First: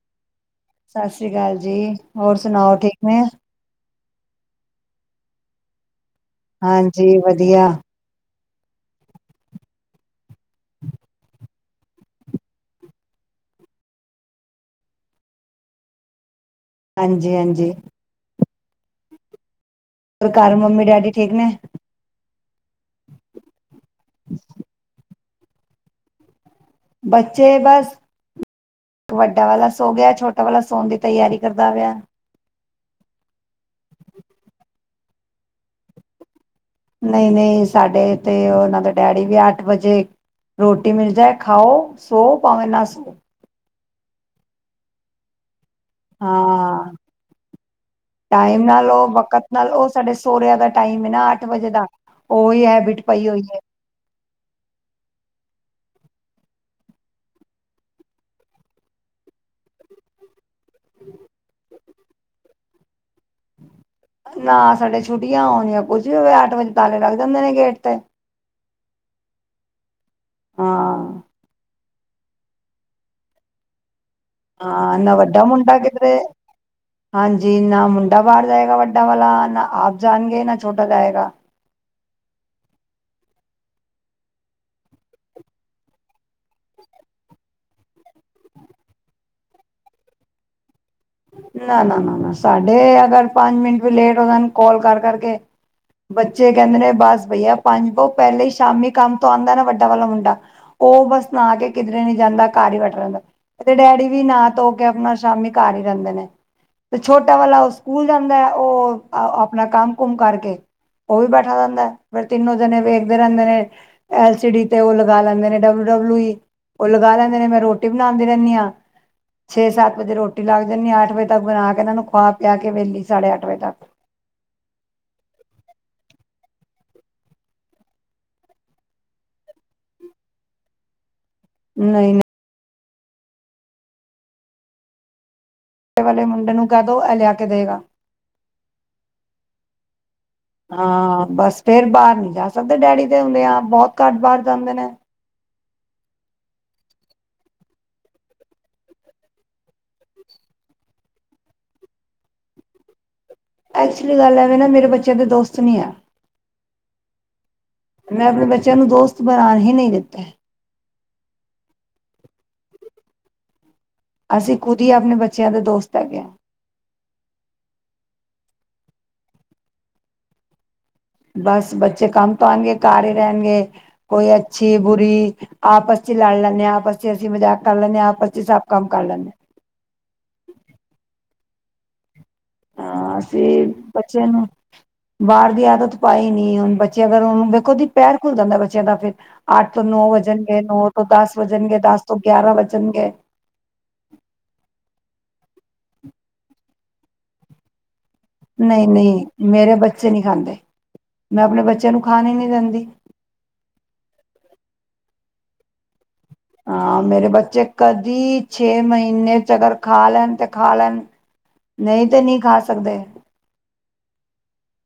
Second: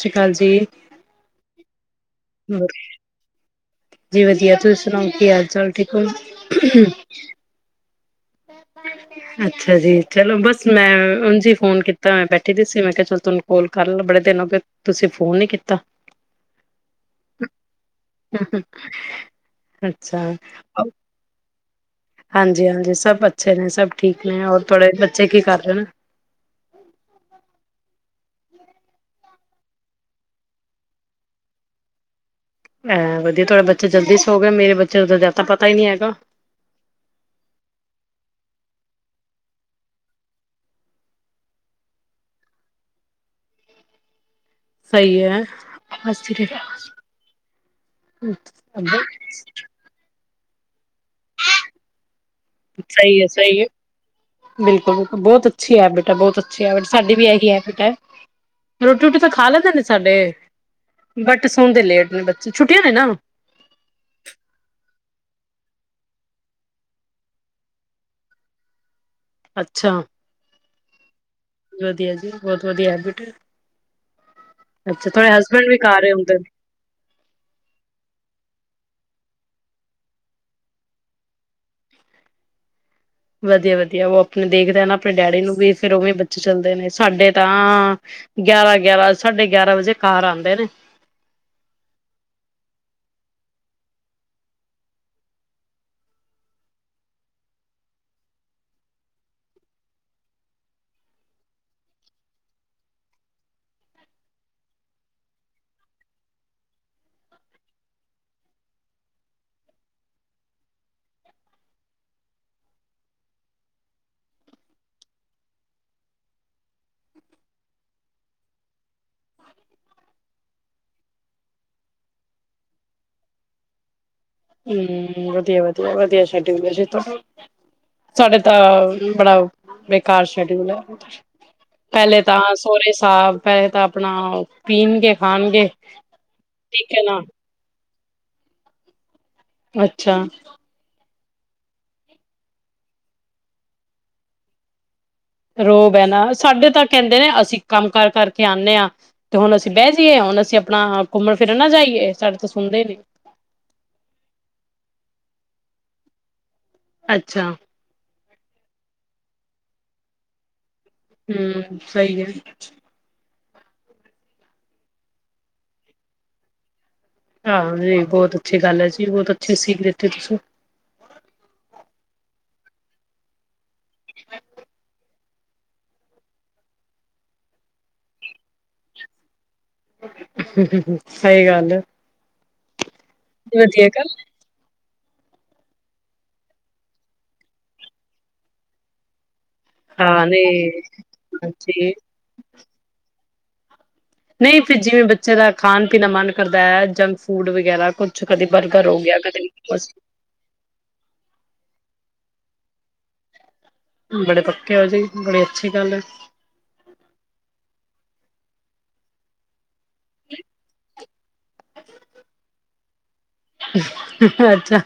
ਸਤਿ ਸ੍ਰੀ ਅਕਾਲ ਜੀ। ਸਤਿ ਸ੍ਰੀ ਅਕਾਲ ਜੀ ਹੋਰ ਸੁਣਾਓ ਠੀਕ ਨੇ? ਜੀ ਵਧੀਆ ਤੁਸੀਂ ਸੁਣਾਓ ਕੀ ਹਾਲ ਚਾਲ ਠੀਕ। ਹੋ? ਹਾਂਜੀ ਵਧੀਆ। ਅੱਛਾ ਜੀ ਚਲੋ ਬਸ ਮੈਂ ਉਝ ਫੋਨ ਕੀਤਾ ਮੈਂ ਬੈਠੀ ਦੀ ਸੀ ਮੈਂ ਕਿਹਾ ਚਲੋ ਤੁਹਾਨੂੰ ਕੌਲ ਕਰ ਲਾ ਬੜੇ ਦਿਨ ਹੋਗੇ ਤੁਸੀਂ ਫੋਨ ਨੀ ਕੀਤਾ। ਹਾਂਜੀ ਹਾਂਜੀ ਹੂੰ ਹੂੰ। ਅੱਛਾ ਹੋਰ ਘਰ ਮੰਮੀ ਡੈਡੀ ਠੀਕ ਨੇ ਹਾਂਜੀ ਹਾਂਜੀ ਸਭ। ਸਭ ਠੀਕ ਨੇ ਔਰ ਥੋੜੇ ਬੱਚੇ ਕੀ ਕਰ ਰਹੇ ਨੇ? ਇੱਕ ਵੱਡਾ ਵਾਲਾ ਸੋ ਗਿਆ ਛੋਟਾ ਵਾਲਾ ਸੋਣ ਦੀ ਤਿਆਰੀ ਕਰਦਾ ਪਿਆ। ਐਂ ਵਧੀਆ, ਤੁਹਾਡਾ ਬੱਚਾ ਜਲਦੀ ਸੋ ਗਿਆ, ਮੇਰੇ ਬੱਚੇ ਨੂੰ ਤਾਂ ਜ਼ਿਆਦਾ ਪਤਾ ਹੀ ਨਹੀਂ ਹੈਗਾ। ਨਹੀਂ ਨਹੀਂ, ਸਾਡੇ ਤੇ ਉਹਨਾਂ ਦੇ ਡੈਡੀ ਵੀ ਅੱਠ ਵਜੇ ਰੋਟੀ ਮਿਲ ਜਾਏ, ਖਾਉ, ਸੋ ਭਾਵੇਂ ਨਾ ਸੋ। ਸਹੀ ਏ। ਹਾਂ, ਟਾਈਮ ਨਾਲ ਉਹ ਵਕਤ ਨਾਲ ਉਹ ਸਾਡੇ [unintelligible] ਦਾ, ਟਾਈਮ ਨਾ ਅੱਠ ਵਜੇ ਦਾ, ਉਹੀ ਹੈਬਿਟ ਹੈ ਪਈ ਹੋਈ ਸਹੀ ਏ। ਹੈ। ਬਿਲਕੁਲ-ਬਿਲਕੁਲ ਬਹੁਤ ਅੱਛੀ ਬੇਟਾ ਬਹੁਤ ਅੱਛੀ ਆ ਬੇਟਾ, ਸਾਡੀ ਵੀ ਇਹੀ ਆ ਬੇਟਾ, ਰੋਟੀ ਰੁਟੀ ਤਾਂ ਖਾ ਲੈਂਦੇ ਨੇ ਸਾਡੇ ਬਟ ਸੌਂਦੇ ਲੇਟ ਆਪਣੇ ਬੱਚੇ ਛੁੱਟੀਆਂ ਨੇ ਨਾ ਨਾ ਸਾਡੇ ਛੁੱਟੀਆਂ ਹੋਣੀਆਂ, ਕੁੱਝ ਵੀ ਹੋਵੇ, ਅੱਠ ਵਜੇ ਤਾਲੇ ਲਗ ਜਾਂਦੇ ਨੇ ਗੇਟ ਤੇ। ਅੱਛਾ। ਹਾਂ। ਵਧੀਆ ਜੀ, ਬਹੁਤ ਵਧੀਆ ਬੇਟਾ ਹਾਂ ਨਾ ਵੱਡਾ ਮੁੰਡਾ ਘਰ ਹੀ ਕਿਧਰੇ, ਹੁੰਦੇ ਨੇ। ਹਾਂਜੀ ਨਾ ਮੁੰਡਾ ਬਾਹਰ ਜਾਏਗਾ ਵੱਡਾ ਵੱਡੇ ਵਾਲਾ ਨਾ ਆਪ ਜਾਣਗੇ, ਨਾ ਛੋਟਾ ਜਾਏਗਾ। ਵਧੀਆ-ਵਧੀਆ, ਉਹ ਆਪਣੇ ਦੇਖਦੇ ਨਾ ਆਪਣੇ ਡੈਡੀ ਨੂੰ ਵੀ, ਫੇਰ ਉਵੇਂ ਬੱਚੇ ਚੱਲਦੇ ਨੇ, ਸਾਡੇ ਤਾਂ ਗਿਆਰਾਂ-ਗਿਆਰਾਂ ਸਾਢੇ ਗਿਆਰਾਂ ਵਜੇ ਘਰ ਆਦੇ ਨੇ। ਨਾ-ਨਾ-ਨਾ-ਨਾ, ਸਾਡੇ ਅਗਰ ਪੰਜ ਮਿੰਟ ਵੀ ਲੇਟ ਹੋ ਜਾਣ ਕੋਲ ਕਰ ਕਰਕੇ, ਬੱਚੇ ਕਹਿੰਦੇ ਨੇ ਬਸ ਬਈਆ, ਪੰਜ ਉਹ ਪਹਿਲੇ ਹੀ ਸ਼ਾਮੀ ਕੰਮ ਤੋਂ ਆਦਾ ਨਾ ਵੱਡਾ ਵਾਲਾ ਮੁੰਡਾ, ਉਹ ਬਸ ਨਹਾ ਕੇ ਕਿਧਰੇ ਨੀ ਜਾਂਦਾ, ਘਰ ਹੀ ਬੈਠਾ ਰਹਿੰਦਾ ਤੇ ਡੈਡੀ ਵੀ ਨਾ ਧੋ ਕੇ ਆਪਣਾ ਸ਼ਾਮੀ ਘਰ ਹੀ ਤੇ ਛੋਟਾ ਵਾਲਾ ਉਹ ਸਕੂਲ ਜਾਂਦਾ ਏ, ਉਹ ਆਪਣਾ ਕੰਮ ਕੁਮ ਕਰਕੇ ਉਹ ਵੀ ਬੈਠਾ ਰਹਿੰਦਾ, ਫੇਰ ਤਿੰਨੋ ਜਣੇ ਵੇਖਦੇ ਰਹਿੰਦੇ ਨੇ, ਐਲ ਸੀ ਡੀ ਤੇ ਉਹ ਲਗਾ ਲੈਂਦੇ ਨੇ, ਡਬਲਊ-ਡਬਲਊ ਈ ਉਹ ਲਗਾ ਲੈਂਦੇ ਨੇ, ਮੈਂ ਰੋਟੀ ਬਣਾਦੀ ਰਹਿੰਦੀ ਆ, ਛੇ ਸੱਤ ਵਜੇ ਰੋਟੀ ਲਾ ਲਗਾ ਦਿਨੀ, ਅੱਠ ਵਜੇ ਤੱਕ ਬਣਾ ਕੇ ਇਹਨਾਂ ਨੂੰ ਖੁਆ ਪਿਆ ਕੇ ਵਿਹਲੀ, ਸਾਢੇ ਅੱਠ ਵਜੇ ਤੱਕ। ਹੂੰ, ਵਧੀਆ-ਵਧੀਆ, ਵਧੀਆ ਸ਼ਡਿਊਲ ਐ, ਸਾਡੇ ਤਾਂ ਬੜਾ ਬੇਕਾਰ ਸ਼ਡਿਊਲ ਆ। ਨਹੀਂ ਪਹਿਲੇ ਨਹੀਂ ਤਾਂ ਸਹੁਰੇ ਸਾਬ ਪਹਿਲੇ ਤਾਂ ਆਪਣਾ ਪੀਣਗੇ, ਖਾਣਗੇ ਵੱਡੇ ਵਾਲੇ ਮੁੰਡੇ ਨੂੰ ਕਹਿ ਠੀਕ ਦੋ, ਹੈ ਇਹ ਨਾ ਲਿਆ ਕੇ ਦੇਵੇਗਾ। ਅੱਛਾ। ਹਾਂ। ਬਸ ਫੇਰ ਬਾਹਰ ਨੀ ਜਾ ਸਕਦੇ, ਡੈਡੀ ਦੇ ਹੁੰਦਿਆਂ, ਬਹੁਤ ਘੱਟ ਬਾਹਰ ਜਾਂਦੇ ਨੇ। ਰੋ ਬਹਿਣਾ ਸਾਡੇ ਤਾਂ ਕਹਿੰਦੇ ਨੇ, ਅਸੀਂ ਕੰਮ ਕਾਰ ਕਰਕੇ ਆਦੇ ਹਾਂ, ਤੇ ਹੁਣ ਅਸੀਂ ਬਹਿ ਜਾਈਏ, ਹੁਣ ਅਸੀਂ ਆਪਣਾ ਘੁੰਮਣ ਫਿਰਨ ਨਾ ਜਾਈਏ, ਸਾਡੇ ਤਾਂ ਸੁਣਦੇ ਹੀ ਨੀ। ਐਕਚੁਲੀ ਗੱਲ ਐਵੇਂ ਨਾ ਮੇਰੇ ਬੱਚਿਆਂ ਦੇ ਦੋਸਤ ਨਹੀਂ ਐ। ਅੱਛਾ। ਮੈਂ ਆਪਣੇ ਬੱਚਿਆਂ ਨੂੰ ਦੋਸਤ ਬਣਾਣ ਹੀ ਨਹੀਂ ਦਿੱਤੇ। ਹੂੰ, ਸਹੀ ਏ। ਅਸੀਂ ਖੁਦ ਹੀ ਆਪਣੇ ਬੱਚਿਆਂ ਦੇ ਦੋਸਤ ਹੈਗੇ ਆ। ਹਾਂ, ਜੀ ਬਹੁਤ ਅੱਛੀ ਗੱਲ ਹੈ ਜੀ, ਬਹੁਤ ਅੱਛੇ ਸੀਖ ਦਿੱਤੀ ਤੁਸੀਂ। ਬਸ ਬੱਚੇ ਕੰਮ ਤੋਂ ਆਣਗੇ, ਘਰ ਹੀ ਰਹਿਣਗੇ। ਕੋਈ ਅੱਛੀ, ਬੁਰੀ ਆਪਸ ਚ ਲੜ ਲੈਣੇ ਆ, ਆਪਸ ਚ ਅਸੀਂ ਮਜ਼ਾਕ ਕਰ ਲੈਣੇ ਆ, ਆਪਸ ਚ ਸਭ ਕੰਮ ਕਰ ਲੈਣੇ ਆ। ਸਹੀ ਗੱਲ ਆ। [unintelligible] ਹਾਂ, ਅਸੀਂ ਬੱਚੇ ਨੂੰ ਬਾਹਰ ਦੀ ਆਦਤ ਪਾਈ ਨੀ, ਹੁਣ ਬੱਚੇ ਅਗਰ ਵੇਖੋ ਪੈਰ ਖੁੱਲ ਜਾਂਦਾ, ਬੱਚਿਆਂ ਦਾ ਫਿਰ। ਅੱਠ ਤੋਂ ਨੌ ਹਾਂ ਵਜਣਗੇ ਨਹੀਂ ਨੌ ਤੋਂ ਦਸ ਵਜਣਗੇ ਹਾਂਜੀ ਦਸ ਤੋਂ ਗਿਆਰਾਂ ਵਜਣਗੇ। ਨਹੀਂ ਫੇਰ ਜਿਵੇਂ ਬੱਚੇ ਦਾ ਖਾਣ ਪੀਣ ਦਾ ਮਨ ਕਰਦਾ ਹੈ ਜੰਕ ਫੂਡ ਵਗੈਰਾ ਕੁ ਨਹੀਂ ਨਹੀਂ ਮੇਰੇ ਬੱਚੇ ਨਹੀਂ ਖਾਂਦੇ ਮੈਂ ਆਪਣੇ ਬੱਚਿਆਂ ਨੂੰ ਖਾਣ ਨਹੀਂ ਦਿੰਦੀ ਹ [unintelligible] ਬੜੇ ਪੱਕੇ ਹੋ ਜੀ ਬੜੀ ਅੱਛੀ ਗੱਲ ਹੈ ਹਾਂ ਮੇਰੇ ਬੱਚੇ ਕਰ ਦੀ ਛੇ ਮਹੀਨੇ ਚ ਅਗਰ ਖਾ ਲੈਣ ਤੇ ਖਾ ਲੈਣ ਨਹੀਂ ਤੇ ਨਹੀਂ ਖਾ ਸਕਦੇ ਅੱਛਾ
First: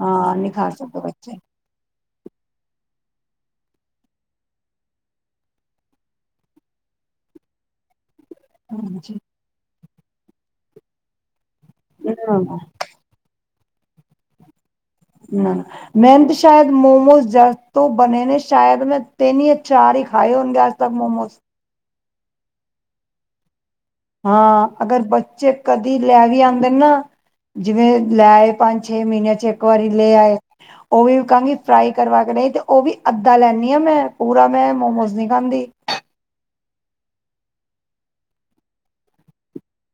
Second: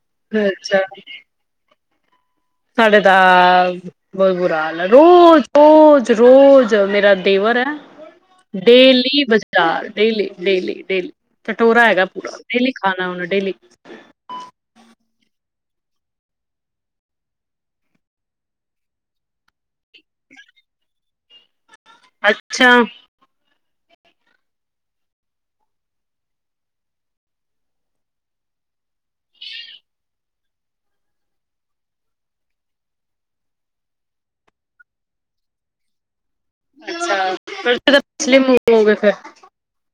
ਹਾਂ ਨਹੀਂ ਖਾ ਸਕਦੇ ਬੱਚੇ [inaudible] ਸਾਡੇ ਦਾ ਬਹੁਤ ਬੁਰਾ ਹਾਲ ਹੈ ਰੋਜ਼ ਰੋਜ਼ ਰੋਜ਼ ਮੇਰਾ ਦੇਵਰ ਹੈ ਨਾ ਹਾਂਜੀ ਡੇਲੀ ਬਾਜ਼ਾਰ ਡੇਲੀ ਡੇਲੀ ਡੇਲੀ ਚਟੋਰਾ ਹੈਗਾ ਨਾ ਪੂਰਾ ਡੇਲੀ ਖਾਣਾ ਉਹਨੇ ਡੇਲੀ ਮੈਂਨ ਤਾਂ ਸ਼ਾਇਦ ਮੋਮੋਜ਼ ਜਦ ਤੋਂ ਬਣੇ ਨੇ ਸ਼ਾਇਦ ਮੈਂ ਤਿੰਨ ਯਾ ਚਾਰ ਹੀ ਖਾਏ ਹੋਣਗੇ ਮੋਮੋਜ਼ [unintelligible] ਅੱਛਾ ਹਾਂ ਅਗਰ ਬੱਚੇ ਕਦੀ ਲੈ ਵੀ ਆਉਂਦੇ ਨਾ ਜਿਵੇਂ ਲੈ ਆਏ ਪੰਜ ਛੇ ਮਹੀਨਿਆਂ ਚ ਇੱਕ ਵਾਰੀ ਲੈ ਆਏ ਉਹ ਵੀ ਕਹਾਂਗੀ ਫਰਾਈ ਕਰਵਾ ਕੇ ਲਈ ਤੇ ਉਹ ਵੀ ਅੱਧਾ ਲੈਦੀ ਹਾਂ ਮੈਂ ਪੂਰਾ ਮੈਂ ਮੋਮੋਸ ਨਹੀਂ ਖਾਂਦੀ ਅੱਛਾ ਫਲੇਮ ਹੋਗੇਏ ਫੇਰ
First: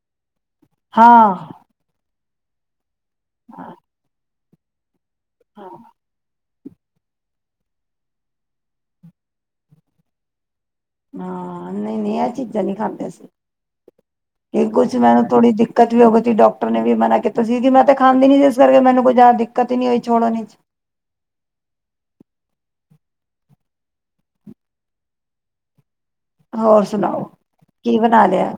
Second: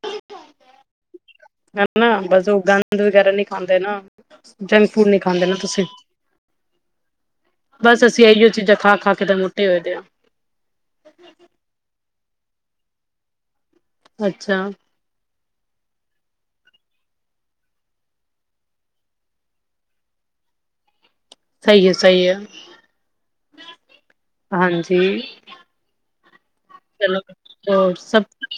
[unintelligible] ਹਾਂ ਹੈ ਨਾ ਬਸ ਸਾਂ [unintelligible] ਵਗੈਰਾ ਨੀ ਹਾਂ ਖਾਂਦੇ ਨਾ ਜ [unintelligible] ਫੂਡ ਨੀ ਖਾਂਦੇ ਨਾ ਤੁਸੀਂ ਬਸ ਅਸੀਂ ਇਹੀਓ ਚੀਜ਼ਾਂ ਖਾ ਖਾ ਕੇ ਤਾਂ ਮੋਟੇ ਹੋਏ ਦੇ ਹਾਂ ਨਹੀ ਨਹੀਂ ਚੀਜ਼ਾਂ ਨਹੀਂ ਖਾਂਦੇ ਅਸੀਂ ਇਹ ਅੱਛਾ ਕੁਛ ਮੈ ਥੋੜੀ ਦਿੱਕਤ ਵੀ ਹੋ ਗਈ ਸੀ ਡਾਕਟਰ ਨੇ ਵੀ ਮਨਾ ਕੀਤਾ ਸੀ ਕਿ ਮੈਂ ਤੇ ਖਾਂਦੀ ਨੀ ਸੀ ਜਿਸ ਕਰਕੇ ਮੈਨੂੰ ਕੋਈ ਜ਼ਿਆਦਾ ਦਿੱਕਤ ਹੀ ਨਹੀਂ ਹੋਈ ਛੋੜਨ ਵਿਚ ਸਹੀ ਹੈ ਸਹੀ ਹੈ ਹਾਂਜੀ ਹੋਰ ਚਲੋ ਸੁਣਾਓ ਹੋਰ ਕੀ ਸਭ ਬਣਾ ਲਿਆ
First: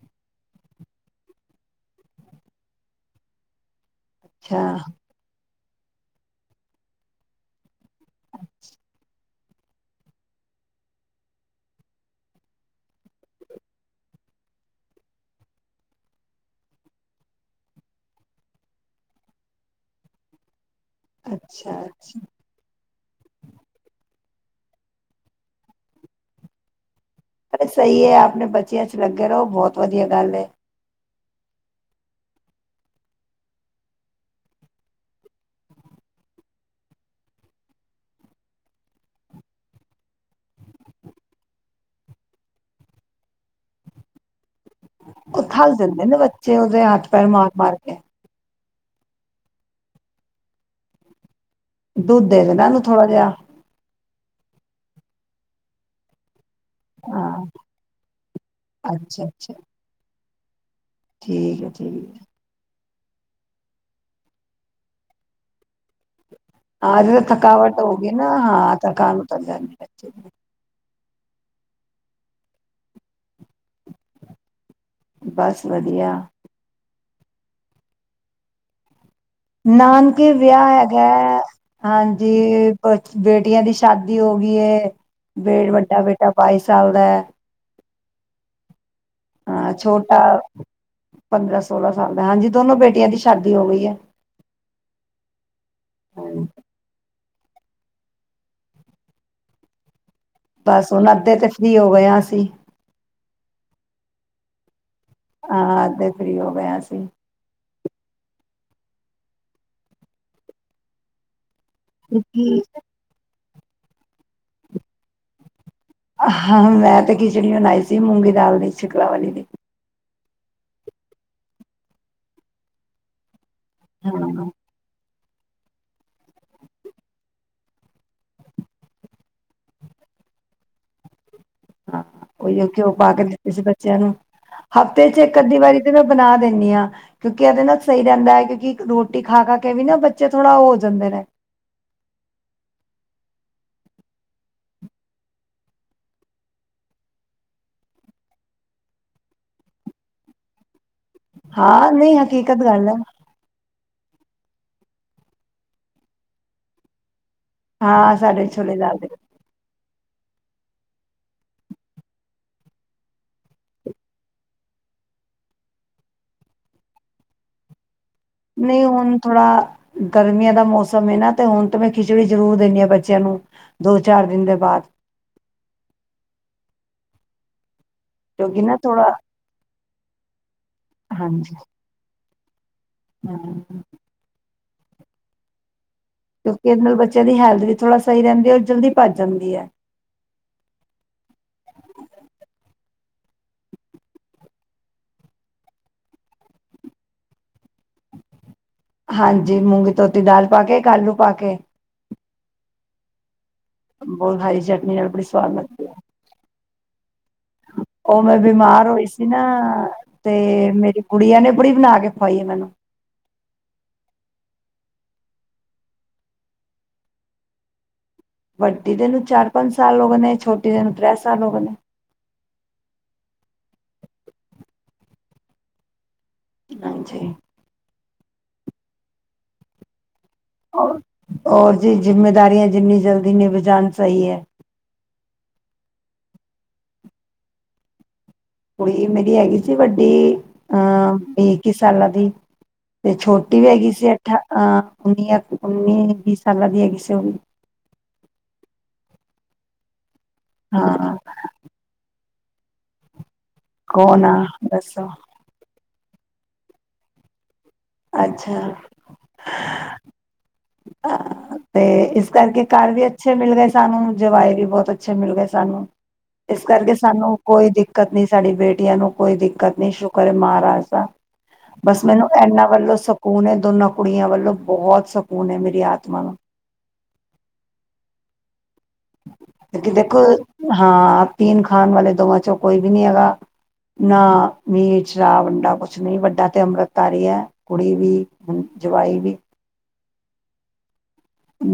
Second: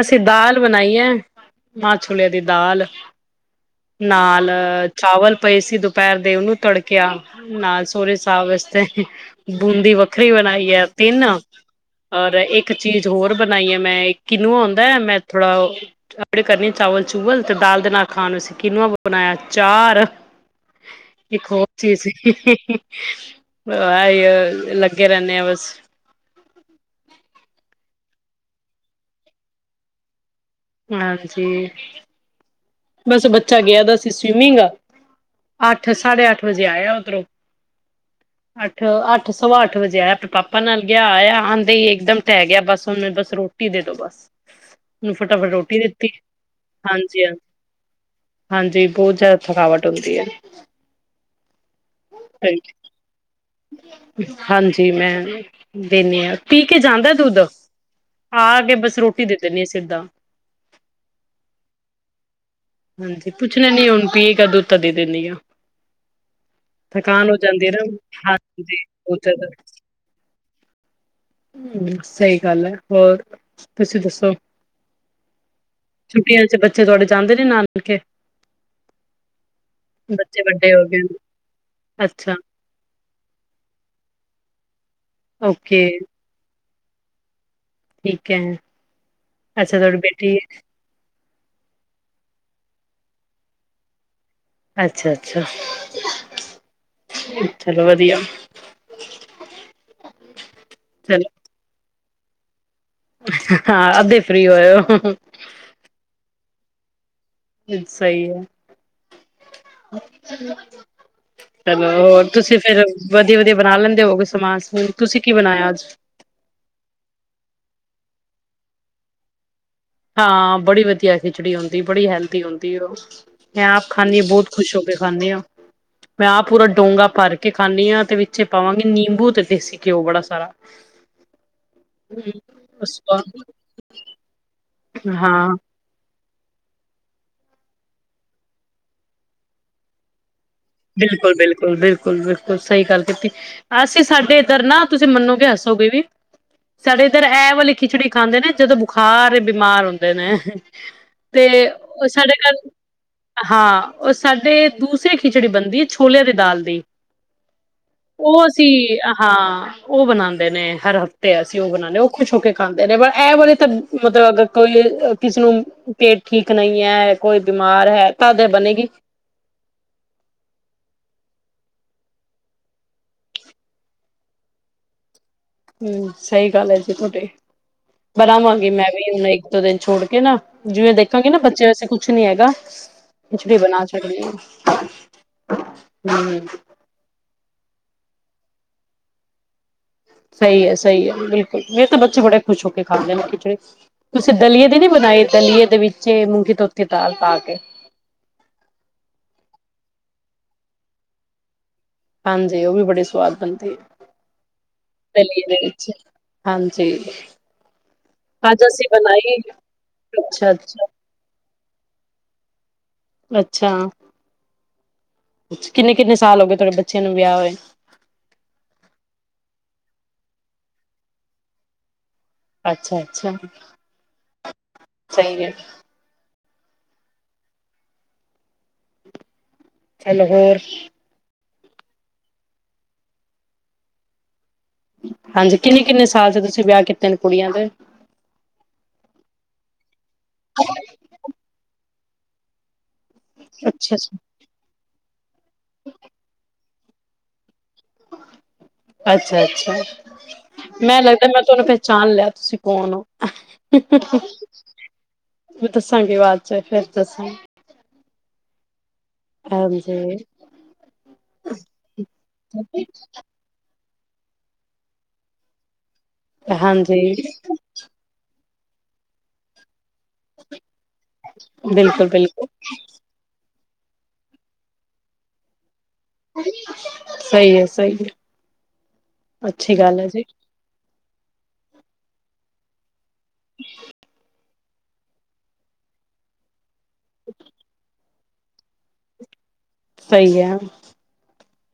ਅਸੀਂ ਦਾਲ ਬਣਾਈ ਹੈ ਮਾਹ ਛੋਲਿਆਂ ਦੀ ਦਾਲ ਨਾਲ ਅੱਛਾ ਚਾਵਲ ਪਏ ਸੀ ਦੁਪਹਿਰ ਦੇ ਉਹਨੂੰ ਤੜਕਿਆ ਨਾ ਸਹੁਰੇ ਸਾਬ ਵਾਸਤੇ ਬੂੰਦੀ ਵੱਖਰੀ ਬਣਾਈ ਹੈ ਤਿੰਨ ਔਰ ਇੱਕ ਚੀਜ਼ ਹੋਰ ਬਣਾਈ ਹੈ ਮੈਂ [unintelligible] ਕਿਨੂ ਆਉਦਾ ਹੈ ਮੈਂ ਥੋੜਾ ਅਪਣੇ ਕੜ੍ਹੀ ਚਾਵਲ ਤੇ ਦਾਲ ਦੇ ਨਾਲ ਖਾਣ ਵਾਸਤੇ ਕਿਨੂਆ ਬਣਾਇਆ ਚਾਰ ਇੱਕ ਹੋਰ ਅੱਛਾ ਚੀਜ਼ ਸੀ। ਆ ਲੱਗੇ ਰਹਿੰਣੇ ਆ ਬਸ। ਸਹੀ ਹੈ ਆਪਣੇ ਬੱਚਿਆਂ 'ਚ ਲੱਗੇ ਰਹੋ, ਬਹੁਤ ਵਧੀਆ ਗੱਲ ਹੈ। ਹਾਂਜੀ। ਬਸ ਬੱਚਾ ਗਿਆ ਦਾ ਸੀ ਸਵੀਮਿੰਗ, ਅੱਠ ਸਾਢੇ ਅੱਠ ਵਜੇ ਆਇਆ ਉਧਰੋਂ, ਅੱਠ-ਅੱਠ ਸਵਾ ਅੱਠ ਵਜੇ ਆਇਆ ਪਾਪਾ ਨਾਲ ਗਿਆ ਆਇਆ ਆਦੇ ਹੀ ਇੱਕਦਮ ਠਹਿ ਗਿਆ ਬਸ ਉਹਨੂੰ ਬਸ ਰੋਟੀ ਦੇ ਦੋ ਬਸ। ਉਹਨੂੰ ਉਹ ਫਟਾਫਟ ਥੱਲ ਰੋਟੀ ਦਿੰਦੇ ਦਿੱਤੀ ਨੇ ਬੱਚੇ ਉਹਦੇ ਹੱਥ ਹਾਂਜੀ ਪੈਰ ਹਾਂ ਮਾਰ-ਮਾਰ, ਕਿਆ। ਹਾਂਜੀ ਬਹੁਤ ਜ਼ਿਆਦਾ ਥਕਾਵਟ ਹੁੰਦੀ ਹੈ। ਦੁੱਧ ਦੇ ਦੋ ਨਾਂ ਇਹਨੂੰ ਥੋੜ੍ਹਾ ਜਿਹਾ। ਹਾਂਜੀ ਮੈਂ ਦਿੰਨੀ ਹਾਂ। ਪੀ ਕੇ ਜਾਂਦਾ ਦੁੱਧ, ਹਾਂ ਆ ਕੇ ਬਸ ਅੱਛਾ ਰੋਟੀ ਦੇ ਅੱਛਾ ਦਿੰਣੀ ਆ ਸਿੱਧਾਂ। ਠੀਕ ਹੈ ਠੀਕ। ਹਾਂਜੀ ਪੁੱਛਣਾ ਨੀ ਹੁਣ ਪੀ ਕਦੋਂ ਤਦ ਦੇ ਦਿਨੀਂ ਆ। ਐਵੇ ਥਕਾਨ ਹੋ ਜਾਂਦੀ ਥਕਾਵਟ ਹੋਗੀ। ਨਾ ਹਾਂ ਆ ਹਾਂਜੀ ਤਾਂ ਬਹੁਤ ਥਕਾਵਟ ਹੋ ਜ਼ਿਆਦਾ ਜਾਂਦੀ ਏ। ਸਹੀ ਗੱਲ ਹੈ ਹੋਰ। ਤੁਸੀਂ ਦੱਸੋ? ਦੀ ਬਸ ਵਧੀਆ ਛੁਟੀਆਂ 'ਚ ਬੱਚੇ ਤੁਹਾਡੇ ਜਾਂਦੇ ਨੇ ਨਾਨਕੇ। ਨਾਨਕੇ ਬੱਚੇ ਵਿਆਹ ਵੱਡੇ ਹੋ ਗਏ ਹੈਗਾ ਨੇ। ਅੱਛਾ ਹਾਂਜੀ। ਬੇਟੀਆਂ ਦੀ ਸ਼ਾਦੀ ਹੋ ਗਈ ਏ। ਬੇੜ ਓਕੇ ਵੱਡਾ ਬੇਟਾ ਪਾਏਸ ਚੱਲਦਾ। ਠੀਕ ਹੈ। ਹਾਂ ਅੱਛਾ ਤੁਹਾਡੀ ਛੋਟਾ। ਬੇਟੀ ਪੰਦਰਾਂ, ਸੋਲਾਂ ਸਾਲ ਦਾ, ਹਾਂਜੀ ਦੋਨੋ ਬੇਟੀਆਂ ਦੀ ਸ਼ਾਦੀ ਹੋ ਗਈ ਹੈ। ਅੱਛਾ-ਅੱਛਾ। ਚਲੋ ਵਧੀਆ। ਬਸ ਹੁਣ ਅੱਧੇ ਚਲੋ ਤੇ ਫ੍ਰੀ ਹੋ ਗਏ ਆਂ। ਸੀ। ਹਾਂ ਅੱਧੇ ਫ੍ਰੀ ਹੋਏ ਓ। ਹਾਂ ਅਤੇ ਫ਼੍ਰੀ ਉਹ। ਹੋਇਆ ਸੀ। ਸਹੀ ਹੈ। ਚਲੋ ਹੋਰ ਤੁਸੀਂ ਕਿਉਂਕਿ ਫੇਰ ਵਧੀ ਜੇ ਵਧੀਆਂ ਬਣਾ ਲੈਂਦੇ ਹੋਗੇ ਸਮਾਨ ਸਮੁਨ, ਤੁਸੀਂ ਕੀ ਬਣਾਇਆ ਅੱਜ? ਹਾਂ ਨਹੀਂ ਸ਼ਕਲਾ ਵਾਲੀ ਨੇ ਹਾਂ ਬੜੀ ਵਧੀਆ ਖਿਚੜੀ ਹੁੰਦੀ, ਬੜੀ ਹੈਲਦੀ ਹੁੰਦੀ, ਉਹ ਮੈਂ ਆਪ ਖਾਨੀ ਹਾਂ ਬਹੁਤ ਖੁਸ਼ ਹੋ ਕੇ ਖਾਂਦੇ ਆ, ਮੈਂ ਆਹ ਪੂਰਾ ਡੋਂਗਾ ਭਰ ਕੇ ਖਾਂਦੀ ਹਾਂ, ਤੇ ਵਿੱਚੇ ਪਾਵਾਂਗੀ ਨਿੰਬੂ ਤੇ ਦੇਸੀ ਘਿਓ ਬੜਾ ਸਾਰਾ ਹਾਂ ਹਮ, ਉਹੀ ਘਿਓ ਉਸ ਪਾ ਤੋਂ ਕੇ ਬਾਅਦ ਦਿੱਤੇ ਸੀ ਬੱਚਿਆਂ ਨੂੰ ਹਫ਼ਤੇ ਚ ਇੱਕ ਹਾਂ ਅੱਧੀ ਵਾਰੀ ਤੇ ਮੈਂ ਬਣਾ ਦਿੰਦੇ ਹਾਂ, ਕਿਉਂਕਿ ਇਹਦੇ ਨਾਲ ਸਹੀ ਰਹਿੰਦਾ ਹੈ, ਕਿਉਂਕਿ ਰੋਟੀ ਖਾ-ਖਾ ਕੇ ਵੀ ਨਾ ਬੱਚੇ ਥੋੜਾ ਉਹ ਹੋ ਜਾਂਦੇ ਨੇ। ਬਿਲਕੁਲ-ਬਿਲਕੁਲ-ਬਿਲਕੁਲ-ਬਿਲਕੁਲ ਸਹੀ ਗੱਲ ਕੀਤੀ ਅਸੀਂ ਸਾਡੇ ਇੱਧਰ ਨਾ ਤੁਸੀਂ ਮੰਨੋਗੇ ਹੱਸੋਗੇ ਵੀ ਸਾਡੇ ਇੱਧਰ ਇਹ ਵਾਲੀ ਖਿਚੜੀ ਖਾਂਦੇ, ਨੇ ਜਦੋਂ ਬੁਖਾਰ ਬਿਮਾਰ ਹੁੰਦੇ ਨੇ। ਤੇ ਹਾਂ ਨਹੀਂ ਸਾਡੇ ਹਕੀਕਤ ਘਰ ਗੱਲ ਹੈ ਹਾਂ ਉਹ ਸਾਡੇ ਦੂਸਰੇ ਖਿੱਚ ਜਿਹੜੀ ਬਣਦੀ ਹੈ ਛੋਲਿਆਂ ਦੇ ਦਾਲ ਦੀ ਹਾਂ ਉਹ ਸਾਡੇ ਅਸੀ ਛੋਲੇ ਦਾਲ ਦੇ ਹਾਂ ਉਹ ਬਣਾਦੇ ਨੇ ਹਰ ਹਫ਼ਤੇ, ਅਸੀਂ ਉਹ ਬਣਾਨੇ ਉਹ ਖੁਸ਼ ਹੋ ਕੇ ਖਾਂਦੇ, ਨੇ ਪਰ ਇਹ ਵਾਲਾ ਤਾਂ ਮਤਲਬ ਅ ਕੋਈ ਕਿਸੇ ਨੂੰ ਪੇਟ ਠੀਕ ਨਹੀਂ ਹੈ, ਕੋਈ ਬਿਮਾਰ ਹੈ ਤਦ ਨਹੀਂ ਬਣੇਗੀ ਹੁਣ ਥੋੜਾ ਗਰਮੀਆਂ, ਦਾ ਮੌਸਮ ਹੈ, ਨਾ ਤੇ ਹੁਣ ਤਾਂ ਮੈਂ ਖਿਚੜੀ ਜ਼ਰੂਰ ਦਿੰਦੀ ਹਾਂ, ਬੱਚਿਆਂ ਨੂੰ ਦੋ ਚਾਰ ਦਿਨ ਦੇ ਬਾਅਦ ਹੂੰ, ਸਹੀ ਗੱਲ ਐ ਜੀ ਸੋਡੀ, ਕਿਉਂਕਿ ਬਣਾਵਾਂਗੀ ਨਾ ਮੈਂ ਵੀ ਥੋੜਾ ਹੁਣ ਇੱਕ ਦੋ ਦਿਨ ਛੋਟ ਕੇ ਕੇ ਨਾ ਜਿਵੇਂ ਦੇਖਾਂਗੇ ਨਾ ਹਾਂਜੀ ਬੱਚੇ, ਵੈਸੇ ਕੁਛ ਨੀ ਹੈਗਾ ਹਾਂ ਖਿਚੜੀ ਬਣਾ ਸਕਦੇ ਆ। [unintelligible] ਕਿਉਂਕਿ ਇਹਦੇ ਨਾਲ ਬੱਚਿਆਂ ਦੀ ਹੈਲਥ ਥੋੜ੍ਹਾ ਸਹੀ ਰਹਿੰਦੀ, ਉਹ ਜਲਦੀ ਭੱਜ ਜਾਂਦੀ ਹੈ। ਸਹੀ ਹੈ ਸਹੀ ਹੈ ਬਿਲਕੁਲ ਮੇਰੇ ਤਾਂ ਬੱਚੇ ਬੜੇ ਖੁਸ਼ ਹੋ ਕੇ ਖਾਂਦੇ, ਨੇ ਖਿਚੜੀ ਤੁਸੀਂ ਦਲੀਏ ਦੀ ਨੀ ਬਣਾਈ, ਦਲੀਏ ਦੇ ਵਿੱਚ ਮੂੰਗੀ ਧੋਤੀ ਦਾਲ ਪਾ ਕੇ ਹਾਂਜੀ ਮੂੰਗੀ ਧੋਤੀ ਦਾਲ ਪਾ ਕੇ ਆਲੂ ਪਾ ਕੇ ਹਾਂਜੀ, ਉਹ ਵੀ ਬੜੇ ਸਵਾਦ ਬਣਦੀ, ਹੈ ਬਹੁਤ ਹਰੀ ਚਟਨੀ ਨਾਲ ਬੜੀ ਦਲੀਏ ਸਵਾਦ ਦੇ ਲੱਗਦੀ ਵਿੱਚ ਆ, ਹਾਂਜੀ ਉਹ ਮੈਂ ਅੱਜ ਅਸੀਂ ਬਿਮਾਰ ਹੋਈ ਸੀ ਬਣਾਈ ਨਾ ਤੇ ਅੱਛਾ ਅੱਛਾ ਮੇਰੀ ਕੁੜੀਆਂ ਨੇ, ਕੜੀ ਬਣਾ ਕੇ ਖਵਾਈਏ ਮੈਨੂੰ, ਅੱਛਾ। ਕਿੰਨੇ-ਕਿੰਨੇ ਸਾਲ ਹੋ ਗਏ ਤੁਹਾਡੇ ਬੱਚਿਆਂ ਨੂੰ ਵਿਆਹ ਹੋਏ? ਵੱਡੀ ਦੇ ਨੂੰ ਚਾਰ ਪੰਜ ਸਾਲ ਹੋ ਗਏ, ਨੇ ਛੋਟੀ ਦੇ ਨੂੰ ਤ੍ਰੈ ਸਾਲ ਹੋ ਗਏ ਨੇ। ਅੱਛਾ-ਅੱਛਾ। ਸਹੀ। ਹਾਂ ਜੀ, ਸਨਗਰ ਔਰ ਜੀ ਜ਼ਿੰਮੇਦਾਰੀਆਂ ਜਿੰਨੀ ਜਲਦੀ ਨਿਭ ਜਾਣ ਸਹੀ ਆ। ਹਾਂਜੀ ਕਿੰਨੇ ਕਿੰਨੇ ਸਾਲ ਚ ਤੁਸੀਂ ਵਿਆਹ ਕੀਤੇ ਨੇ ਕੁੜੀਆਂ ਦੇ? ਕੁੜੀ ਮੇਰੀ ਹੈਗੀ ਸੀ ਵੱਡੀ ਅਹ ਵੀਹ ਇੱਕੀ। ਸਾਲਾ ਦੀ। ਤੇ ਛੋਟੀ ਵੀ ਹੈਗੀ ਅੱਛਾ ਸੀ ਅੱਛਾ ਅੱਠਾਰਾ ਅਹ। ਉਨੀਆ ਉਨੀ ਵੀਹ ਸਾਲਾ ਦੀ ਹੈਗੀ ਸੀ ਉਹ ਵੀ। ਅੱਛਾ ਅੱਛਾ। ਮੈਂ ਹਾਂ ਲੱਗਦਾ ਮੈਂ ਤੁਹਾਨੂੰ ਪਹਿਚਾਣ ਲਿਆ? ਸਿਕੋਣੋ। ਕੌਣ ਆ ਦੱਸੋ? ਦੱਸਾਂਗੇ ਬਾਅਦ ਚ ਫੇਰ ਦੱਸਾਂਗੇ? ਅੱਛਾ। ਹਾਂਜੀ। ਹਾਂ ਤੇ ਇਸ ਕਰਕੇ ਘਰ ਵੀ ਅੱਛੇ ਮਿਲ ਰਹੇ ਸੀ। ਸਾਨੂੰ ਜਵਾਏ ਵੀ ਬਹੁਤ ਅੱਛੇ ਮਿਲ ਗਏ ਸਾਨੂੰ। ਇਸ ਕਰਕੇ ਹਾਂਜੀ ਸਾਨੂੰ ਕੋਈ ਦਿੱਕਤ ਨੀ ਸਾਡੀ ਬੇਟੀ। ਬੇਟੀਆਂ ਨੂੰ ਕੋਈ ਦਿੱਕਤ? ਨਹੀਂ ਸ਼ੁਕਰ ਏ ਮਹਾਰਾਜ ਦਾ ਬਸ ਬਿਲਕੁਲ ਮੈਨੂੰ ਬਿਲਕੁਲ ਇਹਨਾ ਵੱਲੋਂ ਸਕੂਨ। ਦੋਨਾਂ ਕੁੜੀਆਂ ਵੱਲੋਂ ਬਹੁਤ। ਉਹਨੇ ਮੇਰੀ ਯਾਦ। ਸਹੀ ਹੈ ਸਹੀ ਹੈ। ਅੱਛੀ ਕਿਉਂਕਿ ਗੱਲ ਹੈ ਦੇਖੋ ਜੀ ਹਾਂ ਤੀਨ ਖਾਨ ਵਾਲੇ ਦੋਵਾਂ ਚੌ। ਕੋਈ ਵੀ ਨੀ ਹੈਗਾ। ਹੈਗਾ ਨਾ। ਮੀਟ, ਸ਼ਰਾਬ, ਅੰਡਾ ਕੁਛ ਨਹੀਂ ਵੱਡਾ ਤੇ ਅੰਮ੍ਰਿਤ। ਧਾਰੀ ਹੈ ਕੁੜੀ ਵੀ। ਹੂੰ ਜਵਾਈ ਵੀ। ਸਹੀ ਹੈ।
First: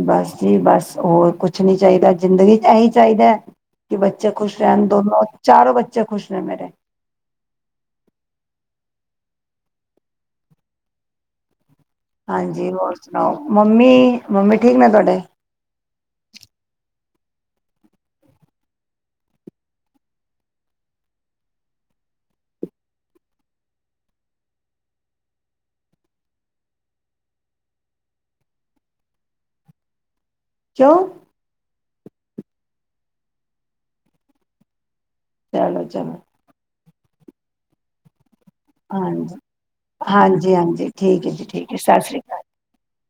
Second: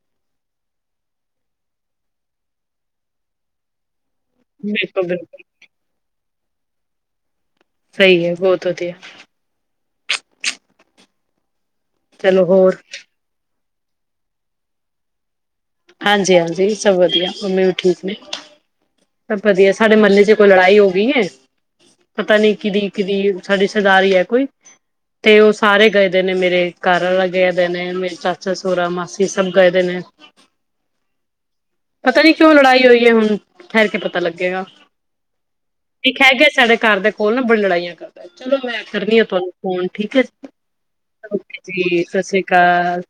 ਬਸ ਜੀ ਬਸ ਹੋਰ ਕੁਛ ਨਹੀਂ ਚਾਹੀਦਾ ਜ਼ਿੰਦਗੀ ਚ ਇਹੀ ਚਾਹੀਦਾ ਹੈ। ਕਿ ਬੱਚੇ ਖੁਸ਼ ਰਹਿਣ ਬਿਲਕੁਲ ਦੋਨੋਂ ਬਿਲਕੁਲ ਚਾਰੋ ਬੱਚੇ ਖੁਸ਼? ਨੇ ਮੇਰੇ। ਸਹੀ ਹੈ ਬਹੁਤ ਵਧੀਆ। ਹਾਂਜੀ ਹੋਰ ਸੁਣਾਓ? ਮੰਮੀ ਮੰਮੀ ਠੀਕ ਨੇ ਤੁਹਾਡੇ? ਹਾਂਜੀ ਹਾਂਜੀ ਸਭ ਵਧੀਆ। ਮੰਮੀ ਵੀ ਠੀਕ ਨੇ ਸਭ ਵਧੀਆ ਸਾਡੇ ਮੁੱਹਲੇ ਚ ਕੋਈ ਲੜਾਈ ਹੋ ਗਈ ਹੈ ਪਤਾ ਨੀ ਕਿਹਦੀ ਕਿਹਦੀ ਸਾਡੀ ਸਰਦਾਰੀ ਹੈ ਕੋਈ ਤੇ ਉਹ ਸਾਰੇ ਗਏ ਦੇ ਨੇ ਮੇਰੇ ਘਰਵਾਲਾ ਗਏਦੇ ਨੇ ਮੇਰੇ ਚਾਚਾ ਸੁਹਰਾ ਮਾਸੀ ਸਭ ਗਏਦੇ ਨੇ। [unintelligible] ਪਤਾ ਨਹੀਂ ਕਿਉਂ ਲੜਾਈ ਹੋਈ ਹ ਪਤਾ ਲੱਗਿ ਚਲੋ ਚਲੋ ਘਰ ਦੇ ਕੋਲ ਲੜਾਈਆਂ ਕਰਦਾ ਚਲੋ ਮੈਂ ਕਰਨੀ ਆ ਹਾਂਜੀ ਤੁਹਾਨੂੰ ਫੋਨ ਠੀਕ ਹਾਂਜੀ ਹਾਂਜੀ ਠੀਕ ਹੈ ਹ-ਓਕੇ ਠੀਕ ਹੈ ਜੀ ਸਤਿ ਸ਼੍ਰੀ ਅਕਾਲ